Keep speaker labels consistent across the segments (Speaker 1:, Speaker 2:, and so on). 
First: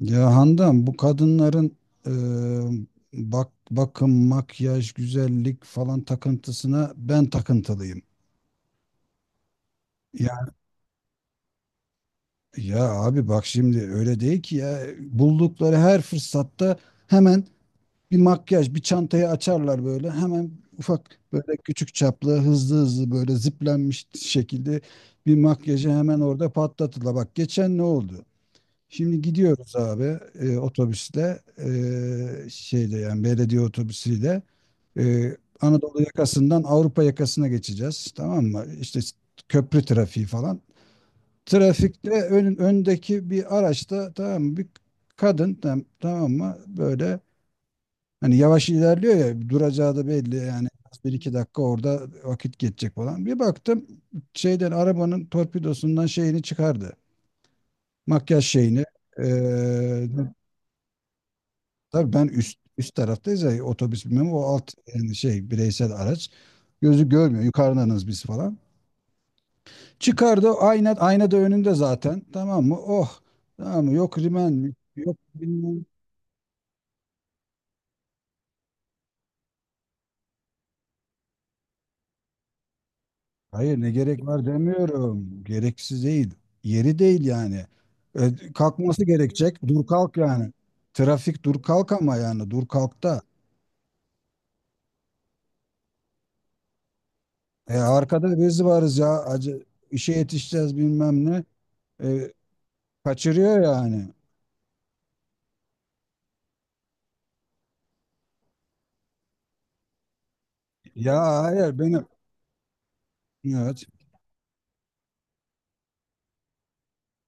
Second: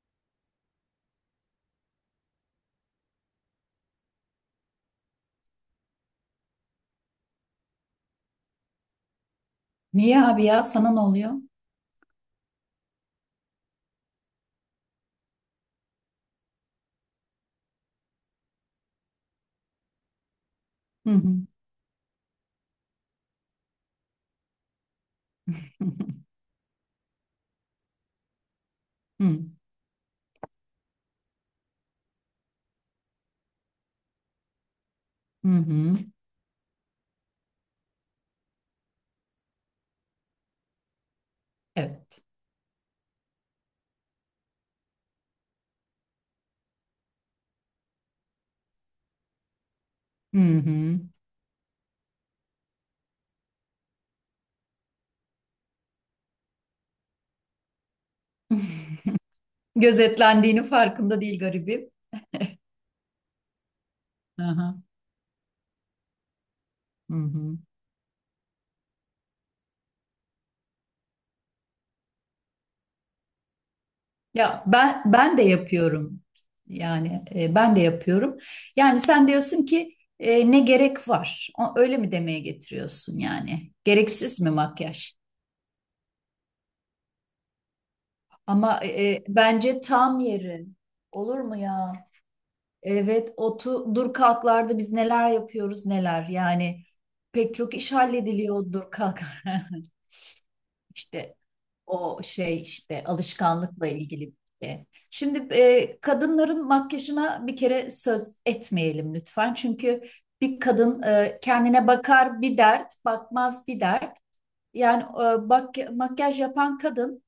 Speaker 1: Ya Handan bu kadınların e, bak bakım, makyaj, güzellik falan takıntısına ben takıntılıyım.
Speaker 2: Niye abi
Speaker 1: Ya
Speaker 2: ya? Sana ne oluyor?
Speaker 1: ya abi bak şimdi öyle değil ki ya buldukları her fırsatta hemen bir makyaj, bir çantayı açarlar böyle hemen
Speaker 2: Hı
Speaker 1: ufak
Speaker 2: hı.
Speaker 1: böyle küçük çaplı hızlı hızlı böyle ziplenmiş şekilde bir makyajı hemen orada patlatırlar. Bak geçen ne oldu? Şimdi
Speaker 2: Hı
Speaker 1: gidiyoruz abi, otobüsle, şeyde yani belediye otobüsüyle.
Speaker 2: hı. Hı.
Speaker 1: Anadolu yakasından Avrupa yakasına geçeceğiz. Tamam mı? İşte köprü trafiği falan. Trafikte
Speaker 2: Evet.
Speaker 1: öndeki bir araçta, tamam mı? Bir kadın, tamam mı? Böyle hani yavaş ilerliyor ya, duracağı da belli
Speaker 2: Hı
Speaker 1: yani
Speaker 2: hı.
Speaker 1: bir iki dakika orada vakit geçecek falan. Bir baktım şeyden, arabanın torpidosundan şeyini çıkardı. Makyaj şeyini. Ee,
Speaker 2: Gözetlendiğinin farkında değil garibim.
Speaker 1: tabii ben üst taraftayız ya otobüs, bilmem, o alt
Speaker 2: Aha.
Speaker 1: yani şey bireysel araç. Gözü
Speaker 2: Hı
Speaker 1: görmüyor.
Speaker 2: hı.
Speaker 1: Yukarıdanız biz falan. Çıkardı ayna, ayna da önünde zaten. Tamam mı? Oh. Tamam mı? Yok rimen
Speaker 2: Ya
Speaker 1: mi?
Speaker 2: ben
Speaker 1: Yok
Speaker 2: ben de
Speaker 1: bilmem.
Speaker 2: yapıyorum. Yani ben de yapıyorum. Yani sen diyorsun ki ne gerek var? Öyle mi demeye getiriyorsun yani?
Speaker 1: Hayır, ne gerek
Speaker 2: Gereksiz
Speaker 1: var
Speaker 2: mi makyaj?
Speaker 1: demiyorum. Gereksiz değil. Yeri değil yani. E,
Speaker 2: Ama
Speaker 1: kalkması gerekecek.
Speaker 2: bence
Speaker 1: Dur kalk
Speaker 2: tam
Speaker 1: yani.
Speaker 2: yeri. Olur
Speaker 1: Trafik
Speaker 2: mu
Speaker 1: dur kalk
Speaker 2: ya?
Speaker 1: ama yani dur kalk da.
Speaker 2: Evet, dur kalklarda biz neler yapıyoruz neler. Yani pek
Speaker 1: E,
Speaker 2: çok iş
Speaker 1: arkada
Speaker 2: hallediliyor
Speaker 1: biz
Speaker 2: o dur
Speaker 1: varız
Speaker 2: kalk.
Speaker 1: ya. Acı, işe yetişeceğiz bilmem
Speaker 2: İşte
Speaker 1: ne.
Speaker 2: o
Speaker 1: E,
Speaker 2: şey işte
Speaker 1: kaçırıyor
Speaker 2: alışkanlıkla
Speaker 1: yani.
Speaker 2: ilgili bir şey. Şimdi kadınların makyajına bir kere söz etmeyelim lütfen. Çünkü bir kadın
Speaker 1: Ya hayır,
Speaker 2: kendine
Speaker 1: benim.
Speaker 2: bakar bir dert, bakmaz bir
Speaker 1: Evet.
Speaker 2: dert. Yani bak, makyaj yapan kadın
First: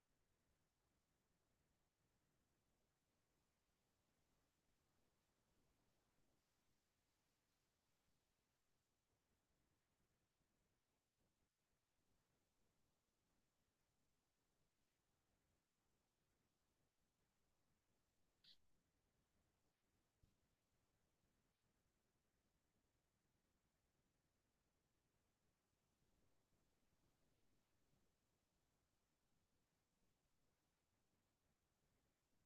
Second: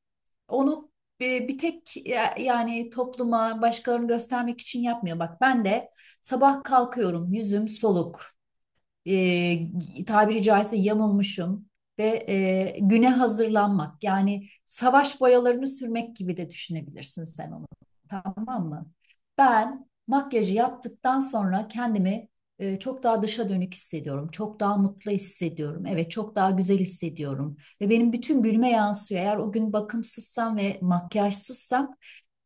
Speaker 2: onu bir tek yani topluma başkalarını göstermek için yapmıyor. Bak ben de sabah kalkıyorum, yüzüm soluk, tabiri caizse yamulmuşum ve güne hazırlanmak yani savaş boyalarını sürmek gibi de düşünebilirsin sen onu, tamam mı? Ben makyajı yaptıktan sonra kendimi çok daha dışa dönük hissediyorum. Çok daha mutlu hissediyorum. Evet, çok daha güzel hissediyorum. Ve benim bütün gülme yansıyor. Eğer o gün bakımsızsam ve makyajsızsam,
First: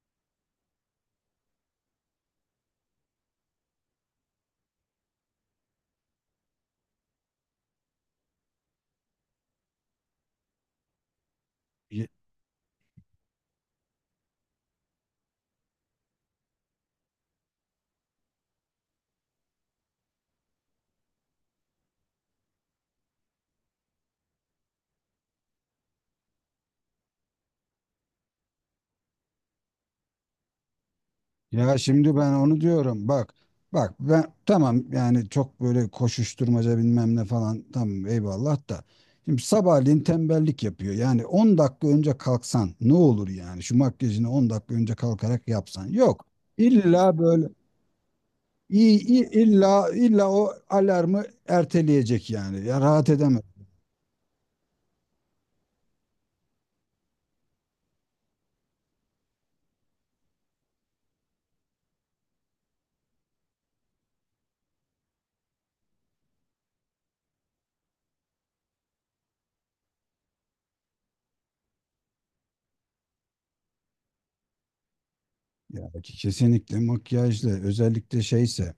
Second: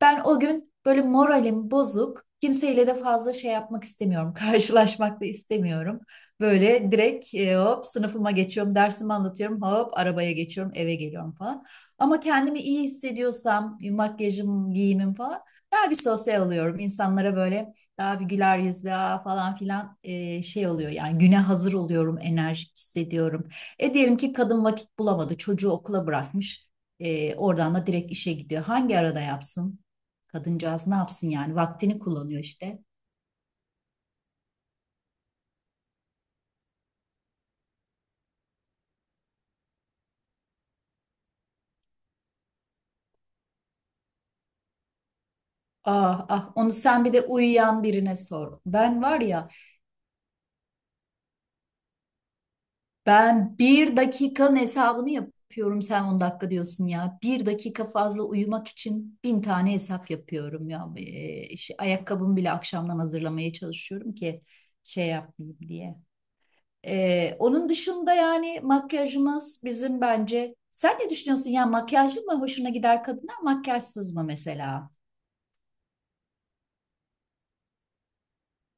Speaker 2: ben o gün böyle moralim bozuk. Kimseyle de fazla şey yapmak istemiyorum. Karşılaşmak da istemiyorum. Böyle direkt hop sınıfıma geçiyorum, dersimi anlatıyorum, hop arabaya geçiyorum, eve geliyorum falan. Ama kendimi iyi hissediyorsam, makyajım, giyimim falan, daha bir sosyal oluyorum. İnsanlara böyle daha bir güler yüzlü "Aa," falan filan şey oluyor. Yani güne hazır oluyorum, enerjik hissediyorum. Diyelim ki kadın vakit bulamadı, çocuğu okula bırakmış. Oradan da direkt işe gidiyor. Hangi arada yapsın? Kadıncağız ne yapsın yani?
Speaker 1: Ya
Speaker 2: Vaktini
Speaker 1: şimdi ben
Speaker 2: kullanıyor
Speaker 1: onu
Speaker 2: işte.
Speaker 1: diyorum. Bak, ben tamam yani çok böyle koşuşturmaca bilmem ne falan tamam eyvallah da. Şimdi sabahleyin tembellik yapıyor. Yani 10 dakika önce kalksan ne olur yani? Şu makyajını 10 dakika önce kalkarak yapsan. Yok.
Speaker 2: Ah ah, onu sen bir
Speaker 1: İlla
Speaker 2: de
Speaker 1: böyle
Speaker 2: uyuyan birine sor. Ben var ya,
Speaker 1: illa o alarmı erteleyecek yani. Ya rahat edemez.
Speaker 2: ben bir dakikanın hesabını yapıyorum, sen 10 dakika diyorsun ya. Bir dakika fazla uyumak için bin tane hesap yapıyorum ya. İşte ayakkabımı bile akşamdan hazırlamaya çalışıyorum ki şey yapmayayım diye. Onun dışında yani makyajımız bizim, bence sen ne düşünüyorsun ya, makyajlı mı hoşuna gider kadına, makyajsız mı mesela,
Speaker 1: Ya ki kesinlikle makyajlı, özellikle şeyse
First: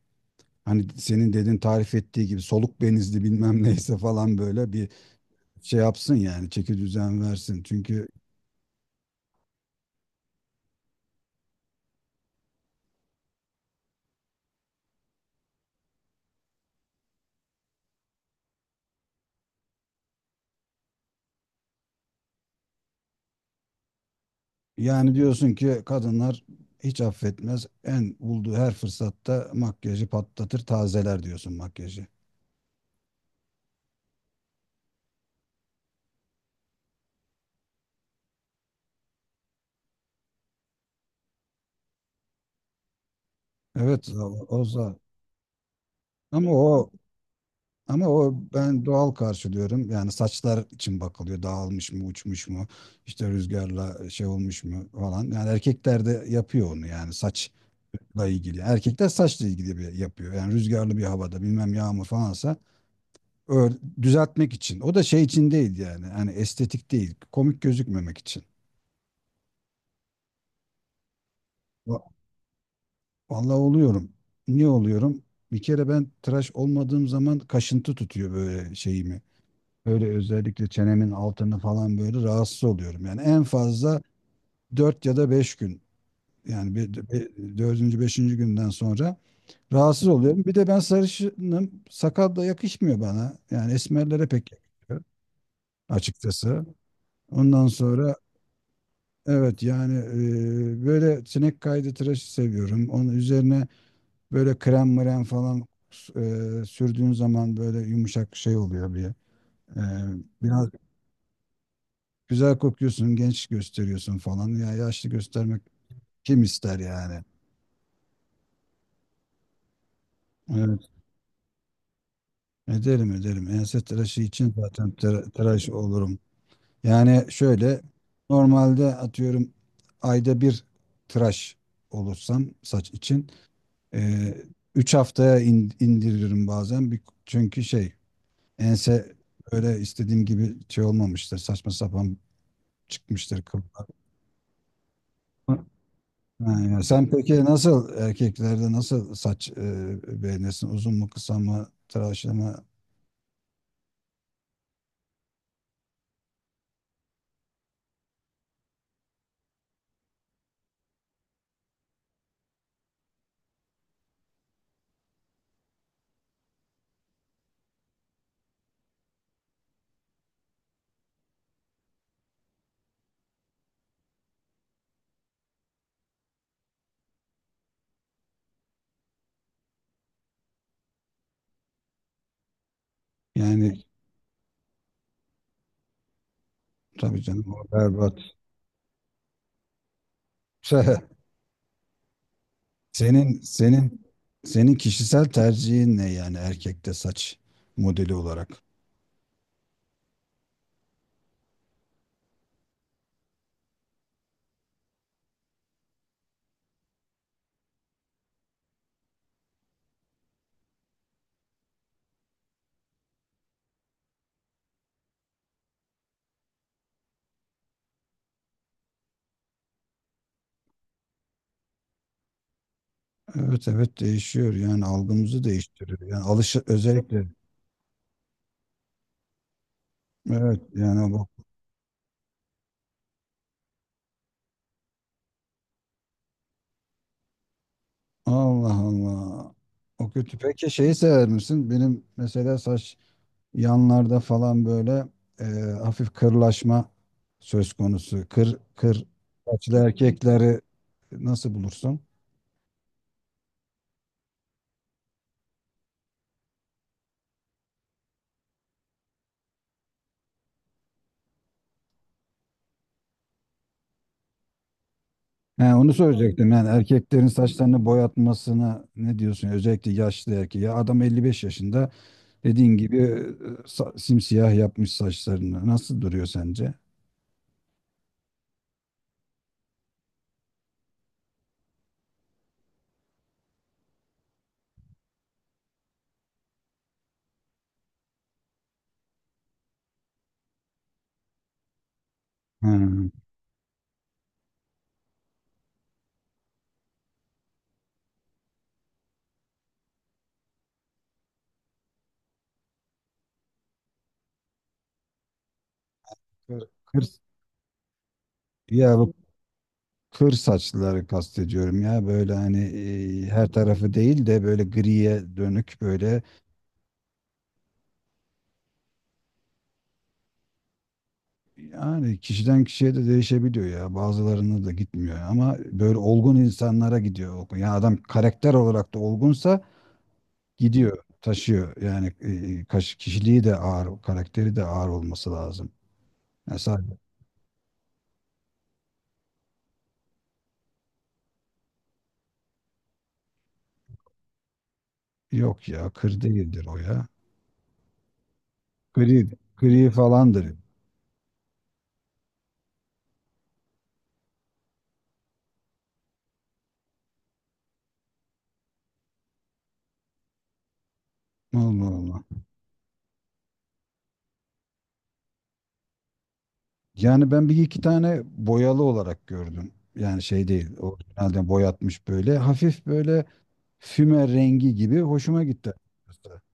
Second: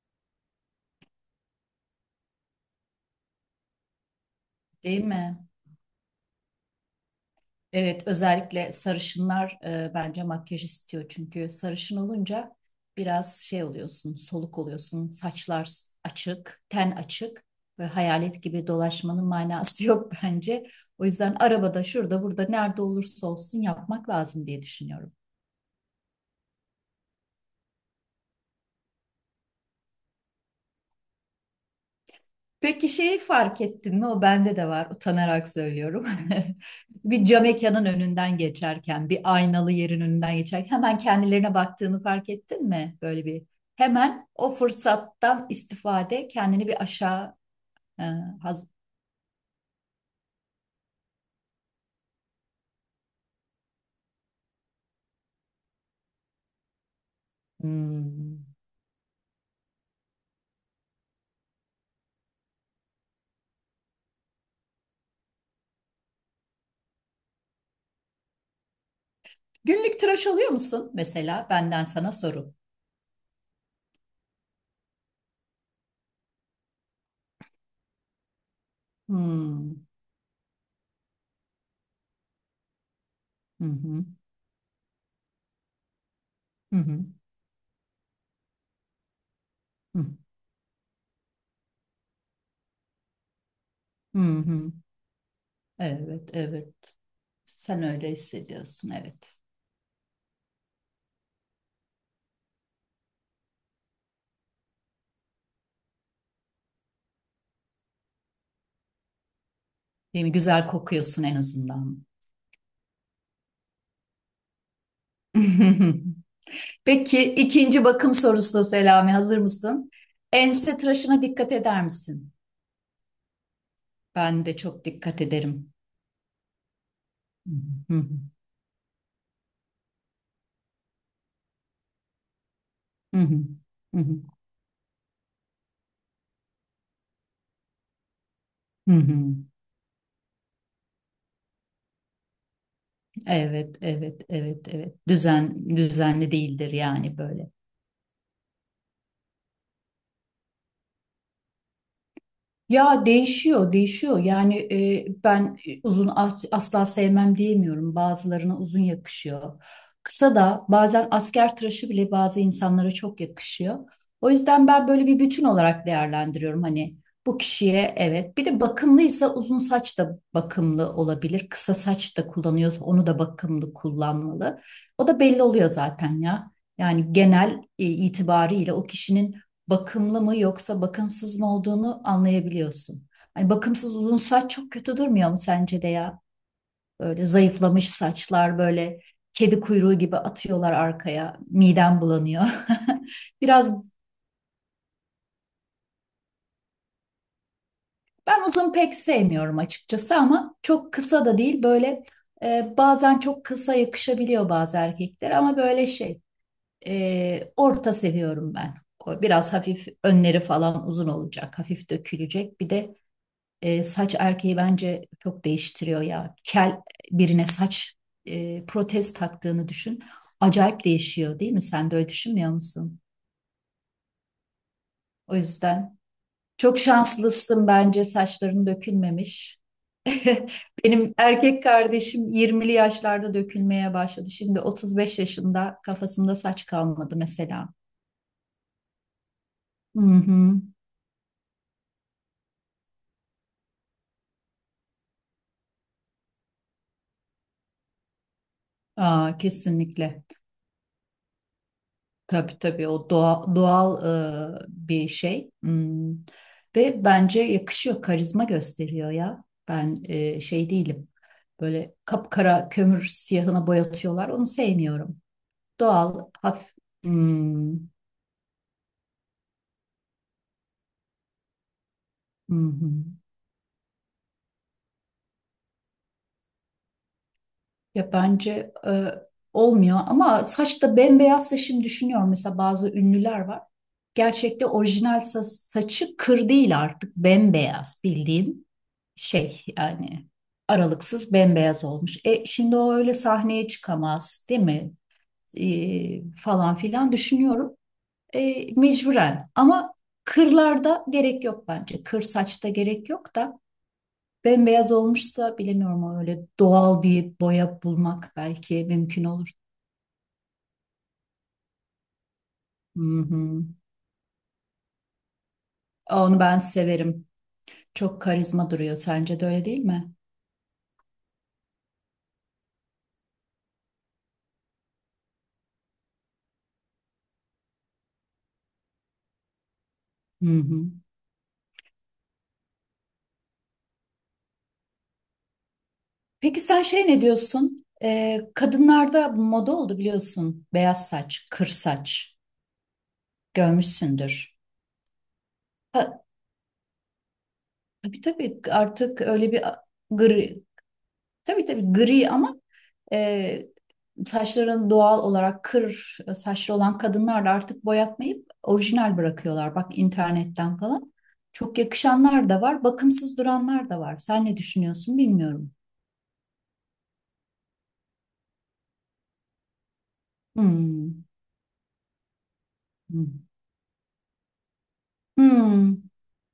Speaker 1: hani senin dedin tarif ettiği gibi soluk benizli bilmem neyse falan, böyle bir
Speaker 2: değil mi?
Speaker 1: şey yapsın yani çeki düzen versin.
Speaker 2: Evet,
Speaker 1: Çünkü
Speaker 2: özellikle sarışınlar bence makyaj istiyor, çünkü sarışın olunca biraz şey oluyorsun, soluk oluyorsun, saçlar açık, ten açık ve hayalet gibi dolaşmanın manası yok bence. O yüzden arabada, şurada, burada, nerede olursa olsun yapmak lazım diye düşünüyorum.
Speaker 1: yani diyorsun ki kadınlar hiç affetmez. En bulduğu her fırsatta makyajı patlatır, tazeler diyorsun makyajı.
Speaker 2: Peki şeyi fark ettin mi? O bende de var. Utanarak söylüyorum. Bir cam mekanın önünden geçerken, bir aynalı yerin önünden geçerken hemen kendilerine baktığını fark ettin mi? Böyle bir
Speaker 1: Evet. o,
Speaker 2: hemen o
Speaker 1: o za-
Speaker 2: fırsattan istifade
Speaker 1: ama
Speaker 2: kendini bir
Speaker 1: o
Speaker 2: aşağı e,
Speaker 1: ama o
Speaker 2: haz-
Speaker 1: ben doğal karşılıyorum. Yani saçlar için bakılıyor. Dağılmış mı, uçmuş mu, işte rüzgarla şey olmuş mu falan. Yani erkekler de yapıyor onu, yani saçla
Speaker 2: Hmm.
Speaker 1: ilgili. Erkekler saçla ilgili bir yapıyor. Yani rüzgarlı bir havada bilmem yağmur falansa, ör- düzeltmek için. O da şey için değil yani. Hani estetik değil. Komik gözükmemek için.
Speaker 2: Günlük tıraş oluyor musun mesela? Benden
Speaker 1: Va-
Speaker 2: sana soru.
Speaker 1: Vallahi oluyorum. Niye oluyorum? Bir kere ben tıraş olmadığım zaman kaşıntı tutuyor böyle şeyimi.
Speaker 2: Hmm.
Speaker 1: Böyle özellikle çenemin altını falan böyle rahatsız oluyorum. Yani en
Speaker 2: Hı
Speaker 1: fazla
Speaker 2: hı.
Speaker 1: 4 ya da 5 gün. Yani
Speaker 2: Hı hı.
Speaker 1: 4. 5. günden sonra
Speaker 2: Hı
Speaker 1: rahatsız oluyorum. Bir de ben sarışınım. Sakal da yakışmıyor bana. Yani
Speaker 2: hı.
Speaker 1: esmerlere pek
Speaker 2: Hı.
Speaker 1: yakışıyor
Speaker 2: Evet,
Speaker 1: açıkçası.
Speaker 2: evet.
Speaker 1: Ondan
Speaker 2: Sen öyle
Speaker 1: sonra
Speaker 2: hissediyorsun, evet.
Speaker 1: evet yani, böyle sinek kaydı tıraşı seviyorum. Onun üzerine böyle krem mrem falan sürdüğün zaman böyle yumuşak şey oluyor bir. E,
Speaker 2: Değil mi? Güzel
Speaker 1: biraz
Speaker 2: kokuyorsun en azından.
Speaker 1: güzel kokuyorsun, genç gösteriyorsun falan. Ya yaşlı göstermek kim ister yani?
Speaker 2: Peki ikinci bakım sorusu Selami, hazır mısın? Ense
Speaker 1: Evet.
Speaker 2: tıraşına dikkat eder misin?
Speaker 1: Ederim, ederim. Ense tıraşı
Speaker 2: Ben
Speaker 1: için
Speaker 2: de çok
Speaker 1: zaten
Speaker 2: dikkat
Speaker 1: tıraş
Speaker 2: ederim.
Speaker 1: olurum. Yani şöyle
Speaker 2: Hı hı,
Speaker 1: normalde atıyorum ayda bir tıraş olursam saç
Speaker 2: hı
Speaker 1: için,
Speaker 2: hı, hı hı,
Speaker 1: ee, üç haftaya indiririm bazen. Bir, çünkü şey
Speaker 2: hı
Speaker 1: ense
Speaker 2: hı.
Speaker 1: öyle istediğim gibi şey olmamıştır. Saçma sapan çıkmıştır
Speaker 2: Evet,
Speaker 1: kıllar.
Speaker 2: evet, evet, evet. Düzenli
Speaker 1: Ha,
Speaker 2: değildir
Speaker 1: ya sen
Speaker 2: yani
Speaker 1: peki
Speaker 2: böyle.
Speaker 1: nasıl, erkeklerde nasıl saç beğenirsin? Uzun mu, kısa mı, tıraşlı mı?
Speaker 2: Ya değişiyor, değişiyor. Yani ben uzun asla sevmem diyemiyorum. Bazılarına uzun yakışıyor. Kısa da bazen asker tıraşı bile bazı insanlara çok yakışıyor. O yüzden ben böyle bir bütün olarak değerlendiriyorum. Hani bu kişiye evet. Bir de bakımlıysa uzun saç da bakımlı olabilir. Kısa saç da kullanıyorsa onu da bakımlı kullanmalı. O da belli oluyor zaten ya. Yani genel itibariyle o kişinin bakımlı mı yoksa bakımsız mı olduğunu anlayabiliyorsun. Hani
Speaker 1: Yani
Speaker 2: bakımsız uzun saç çok kötü durmuyor mu sence de ya?
Speaker 1: tabii
Speaker 2: Böyle
Speaker 1: canım, o
Speaker 2: zayıflamış
Speaker 1: berbat.
Speaker 2: saçlar, böyle kedi kuyruğu gibi atıyorlar arkaya. Midem bulanıyor.
Speaker 1: Senin
Speaker 2: Biraz
Speaker 1: senin senin kişisel tercihin ne yani, erkekte saç modeli
Speaker 2: ben
Speaker 1: olarak?
Speaker 2: uzun pek sevmiyorum açıkçası, ama çok kısa da değil, böyle bazen çok kısa yakışabiliyor bazı erkekler ama böyle şey, orta seviyorum ben. O biraz hafif önleri falan uzun olacak, hafif dökülecek. Bir de saç erkeği bence çok değiştiriyor ya. Kel birine saç protez taktığını düşün. Acayip değişiyor, değil mi? Sen de öyle düşünmüyor musun?
Speaker 1: Evet evet değişiyor yani,
Speaker 2: O
Speaker 1: algımızı
Speaker 2: yüzden
Speaker 1: değiştiriyor. Yani alış
Speaker 2: çok
Speaker 1: özellikle
Speaker 2: şanslısın bence, saçların dökülmemiş.
Speaker 1: evet yani
Speaker 2: Benim
Speaker 1: bu
Speaker 2: erkek kardeşim 20'li yaşlarda dökülmeye başladı. Şimdi 35 yaşında kafasında saç kalmadı mesela.
Speaker 1: Allah Allah.
Speaker 2: Hı
Speaker 1: O kötü.
Speaker 2: hı.
Speaker 1: Peki şeyi sever misin? Benim mesela saç yanlarda falan böyle e, hafif kırlaşma söz konusu. Kır
Speaker 2: Aa,
Speaker 1: saçlı
Speaker 2: kesinlikle.
Speaker 1: erkekleri nasıl bulursun?
Speaker 2: Tabii tabii, o doğal bir şey. Hmm. Ve bence yakışıyor, karizma gösteriyor ya. Ben şey değilim. Böyle kapkara kömür siyahına boyatıyorlar. Onu sevmiyorum.
Speaker 1: He, onu
Speaker 2: Doğal,
Speaker 1: söyleyecektim. Yani
Speaker 2: hafif.
Speaker 1: erkeklerin
Speaker 2: Hmm,
Speaker 1: saçlarını boyatmasına ne diyorsun? Özellikle yaşlı erkeği. Ya adam 55 yaşında,
Speaker 2: hı
Speaker 1: dediğin
Speaker 2: hı.
Speaker 1: gibi, simsiyah yapmış saçlarını. Nasıl duruyor sence?
Speaker 2: Ya bence olmuyor, ama saçta bembeyazsa, şimdi düşünüyorum mesela, bazı ünlüler var. Gerçekte orijinal saçı kır değil, artık bembeyaz, bildiğin şey yani, aralıksız bembeyaz olmuş. Şimdi o
Speaker 1: Hı.
Speaker 2: öyle sahneye çıkamaz, değil mi? Falan filan düşünüyorum. Mecburen ama, kırlarda gerek yok bence. Kır saçta gerek yok da, bembeyaz olmuşsa bilemiyorum, ama öyle
Speaker 1: Kır,
Speaker 2: doğal
Speaker 1: kır-
Speaker 2: bir boya bulmak belki
Speaker 1: ya bu
Speaker 2: mümkün olur.
Speaker 1: kır saçlıları kastediyorum ya böyle hani
Speaker 2: Hı
Speaker 1: her
Speaker 2: hı.
Speaker 1: tarafı değil de böyle griye dönük böyle,
Speaker 2: Onu ben severim. Çok karizma duruyor. Sence de öyle değil mi?
Speaker 1: yani kişiden kişiye de değişebiliyor ya, bazılarına da gitmiyor ama böyle olgun insanlara gidiyor ya, yani adam karakter olarak da olgunsa
Speaker 2: Hı hı.
Speaker 1: gidiyor, taşıyor yani. Kişiliği de ağır, karakteri de ağır olması lazım
Speaker 2: Peki
Speaker 1: mesela.
Speaker 2: sen şey ne diyorsun? Kadınlarda moda oldu biliyorsun. Beyaz saç, kır saç. Görmüşsündür.
Speaker 1: Yok ya, kır
Speaker 2: Ha,
Speaker 1: değildir o ya,
Speaker 2: tabii tabii artık
Speaker 1: gri
Speaker 2: öyle bir
Speaker 1: gri falandır.
Speaker 2: gri, tabii tabii gri, ama E, saçlarını doğal olarak kır saçlı olan kadınlar da artık boyatmayıp orijinal bırakıyorlar. Bak internetten falan. Çok
Speaker 1: Allah Allah.
Speaker 2: yakışanlar da var, bakımsız duranlar da var. Sen ne düşünüyorsun bilmiyorum.
Speaker 1: Yani ben bir iki tane boyalı olarak gördüm. Yani şey değil,
Speaker 2: Hmm.
Speaker 1: orijinalden boyatmış böyle. Hafif böyle
Speaker 2: Hmm.
Speaker 1: füme rengi gibi, hoşuma gitti.
Speaker 2: Hmm.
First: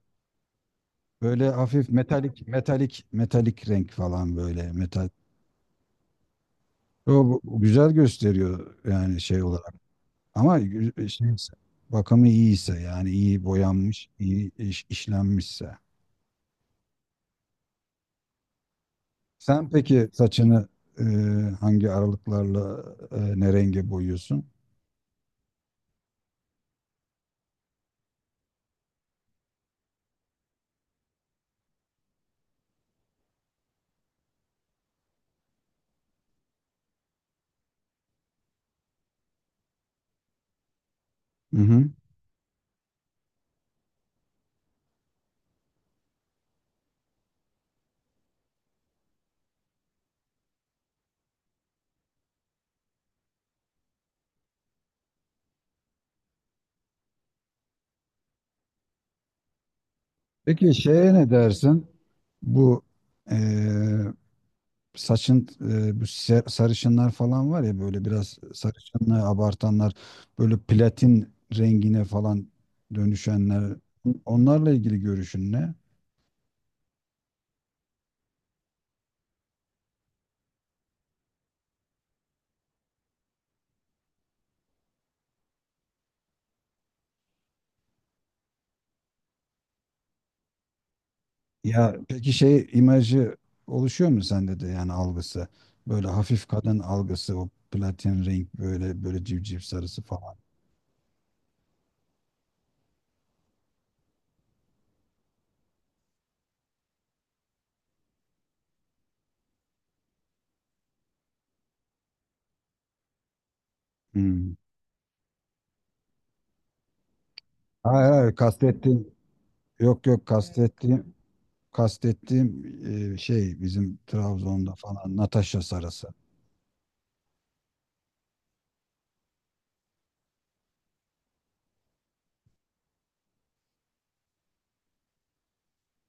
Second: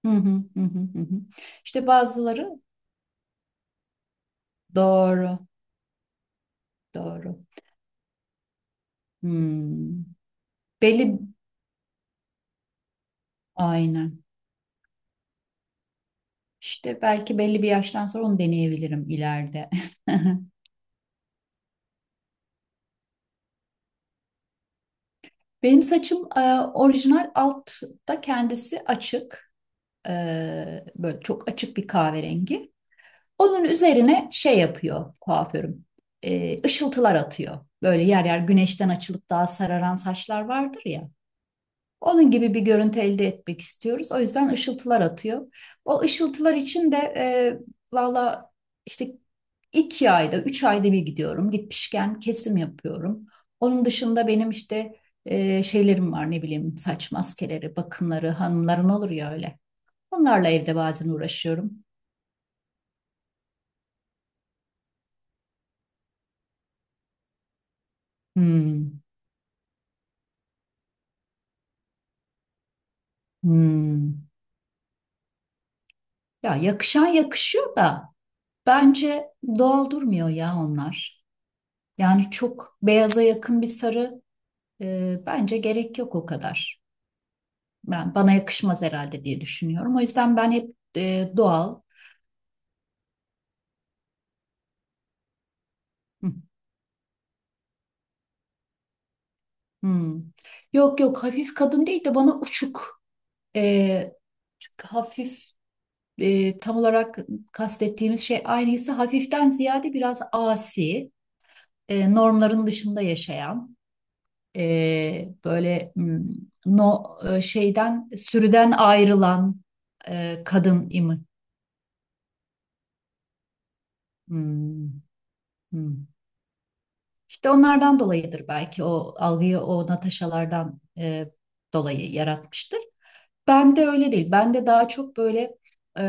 Speaker 2: Hı hı, hı hı, hı hı.
Speaker 1: Böyle
Speaker 2: İşte
Speaker 1: hafif
Speaker 2: bazıları
Speaker 1: metalik renk falan, böyle metal.
Speaker 2: doğru,
Speaker 1: O,
Speaker 2: doğru.
Speaker 1: güzel gösteriyor yani şey olarak.
Speaker 2: Hmm.
Speaker 1: Ama
Speaker 2: Belli,
Speaker 1: şeyse, bakımı iyiyse yani iyi boyanmış,
Speaker 2: aynen.
Speaker 1: iyi işlenmişse.
Speaker 2: İşte belki belli bir yaştan sonra onu deneyebilirim
Speaker 1: Sen
Speaker 2: ileride.
Speaker 1: peki saçını, e, hangi aralıklarla, ne renge boyuyorsun?
Speaker 2: Benim saçım orijinal altta kendisi açık. E, Böyle çok açık bir kahverengi. Onun üzerine şey yapıyor kuaförüm. Işıltılar atıyor. Böyle yer yer güneşten açılıp daha sararan saçlar vardır ya.
Speaker 1: Hı hı.
Speaker 2: Onun gibi bir görüntü elde etmek istiyoruz. O yüzden ışıltılar atıyor. O ışıltılar için de valla, işte 2 ayda, 3 ayda bir gidiyorum. Gitmişken kesim yapıyorum. Onun dışında benim işte şeylerim var, ne bileyim, saç maskeleri, bakımları, hanımların olur ya öyle. Onlarla
Speaker 1: Peki
Speaker 2: evde bazen
Speaker 1: şeye ne
Speaker 2: uğraşıyorum.
Speaker 1: dersin? Bu, eee, saçın, sarışınlar falan var ya, böyle biraz
Speaker 2: Hmm,
Speaker 1: sarışınlığı abartanlar, böyle platin rengine falan dönüşenler,
Speaker 2: hmm.
Speaker 1: onlarla ilgili görüşün ne?
Speaker 2: Ya yakışan yakışıyor da, bence doğal durmuyor ya onlar. Yani çok beyaza yakın bir sarı. Bence gerek yok o kadar. Ben bana yakışmaz herhalde diye düşünüyorum. O yüzden ben hep doğal.
Speaker 1: Ya peki şey imajı oluşuyor mu sende de, yani algısı? Böyle
Speaker 2: Hı,
Speaker 1: hafif kadın algısı, o platin renk, böyle böyle civciv sarısı
Speaker 2: hı.
Speaker 1: falan.
Speaker 2: Yok yok, hafif kadın değil de, bana uçuk. E, Çünkü hafif tam olarak kastettiğimiz şey aynıysa, hafiften ziyade biraz asi, normların dışında yaşayan,
Speaker 1: Hmm.
Speaker 2: böyle no şeyden
Speaker 1: Hayır hayır
Speaker 2: sürüden
Speaker 1: kastettiğim
Speaker 2: ayrılan
Speaker 1: yok yok
Speaker 2: kadın
Speaker 1: kastettiğim
Speaker 2: imi.
Speaker 1: Kastettiğim, şey, bizim Trabzon'da
Speaker 2: Hmm,
Speaker 1: falan Natasha
Speaker 2: hmm.
Speaker 1: Sarası.
Speaker 2: İşte onlardan dolayıdır belki o algıyı, o Natasha'lardan dolayı yaratmıştır. Ben de öyle değil. Ben de daha çok böyle e,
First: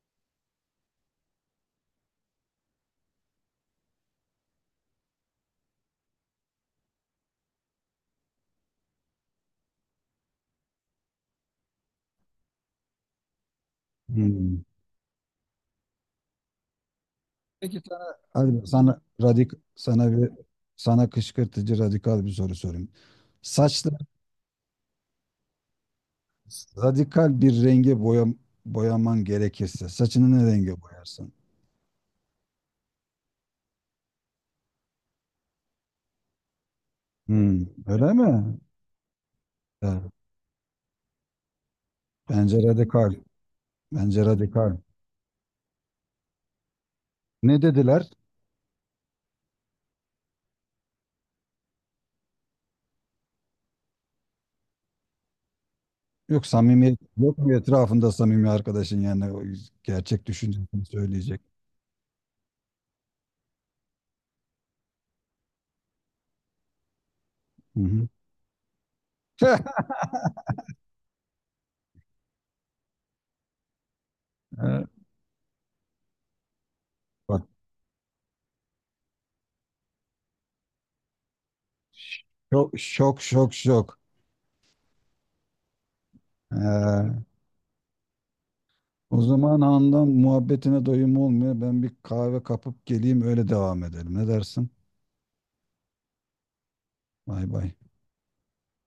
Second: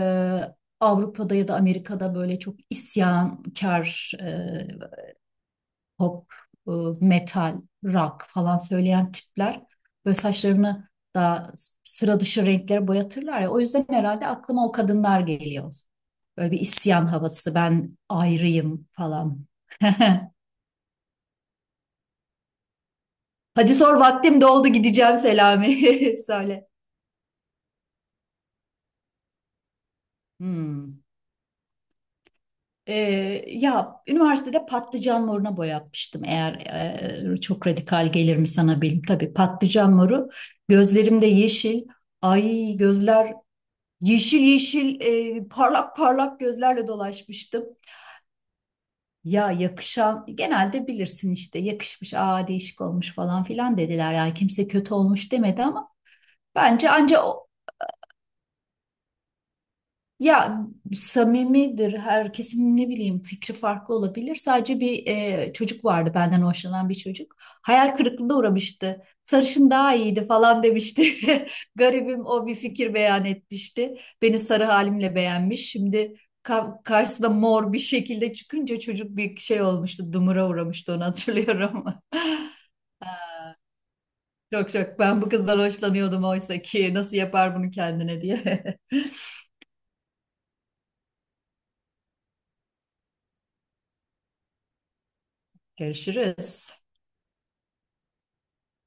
Speaker 2: Avrupa'da ya da Amerika'da böyle çok isyankar, pop, e, metal, rock falan söyleyen tipler böyle saçlarını daha sıra dışı renklere boyatırlar ya. O yüzden herhalde
Speaker 1: Hmm.
Speaker 2: aklıma o kadınlar geliyor. Böyle bir isyan havası,
Speaker 1: Peki
Speaker 2: ben
Speaker 1: sana, hadi bak
Speaker 2: ayrıyım
Speaker 1: sana
Speaker 2: falan.
Speaker 1: radik sana bir sana kışkırtıcı radikal bir soru sorayım.
Speaker 2: Hadi sor,
Speaker 1: Saçları
Speaker 2: vaktim doldu, gideceğim Selami. Söyle.
Speaker 1: radikal bir renge boya, boyaman gerekirse saçını ne renge
Speaker 2: Hmm.
Speaker 1: boyarsın?
Speaker 2: Ya üniversitede patlıcan moruna boyatmıştım. Eğer
Speaker 1: Hmm,
Speaker 2: çok radikal
Speaker 1: öyle
Speaker 2: gelir mi
Speaker 1: mi?
Speaker 2: sana bilim? Tabii patlıcan
Speaker 1: Ya,
Speaker 2: moru. Gözlerimde yeşil.
Speaker 1: bence
Speaker 2: Ay
Speaker 1: radikal.
Speaker 2: gözler
Speaker 1: Bence
Speaker 2: yeşil
Speaker 1: radikal.
Speaker 2: yeşil, parlak parlak gözlerle
Speaker 1: Ne
Speaker 2: dolaşmıştım.
Speaker 1: dediler?
Speaker 2: Ya yakışan, genelde bilirsin işte, yakışmış, aa değişik olmuş falan filan dediler. Yani kimse kötü olmuş demedi, ama
Speaker 1: Yok
Speaker 2: bence
Speaker 1: samimiyet
Speaker 2: anca
Speaker 1: yok
Speaker 2: o.
Speaker 1: mu etrafında, samimi arkadaşın yani, o gerçek
Speaker 2: Ya
Speaker 1: düşüncesini söyleyecek.
Speaker 2: samimidir, herkesin ne bileyim fikri farklı olabilir. Sadece bir çocuk vardı, benden hoşlanan bir çocuk.
Speaker 1: Hı
Speaker 2: Hayal
Speaker 1: hı.
Speaker 2: kırıklığına uğramıştı. Sarışın daha iyiydi falan demişti. Garibim o, bir fikir beyan etmişti. Beni sarı
Speaker 1: Evet.
Speaker 2: halimle beğenmiş. Şimdi karşısına mor bir şekilde çıkınca çocuk bir şey olmuştu. Dumura uğramıştı, onu hatırlıyorum.
Speaker 1: Şok şok şok şok.
Speaker 2: Çok çok ben bu kızdan hoşlanıyordum, oysa ki nasıl
Speaker 1: Ee,
Speaker 2: yapar bunu kendine diye.
Speaker 1: o zaman andan muhabbetine doyum olmuyor. Ben bir kahve kapıp geleyim, öyle devam edelim. Ne dersin?
Speaker 2: Görüşürüz.
Speaker 1: Bay bay.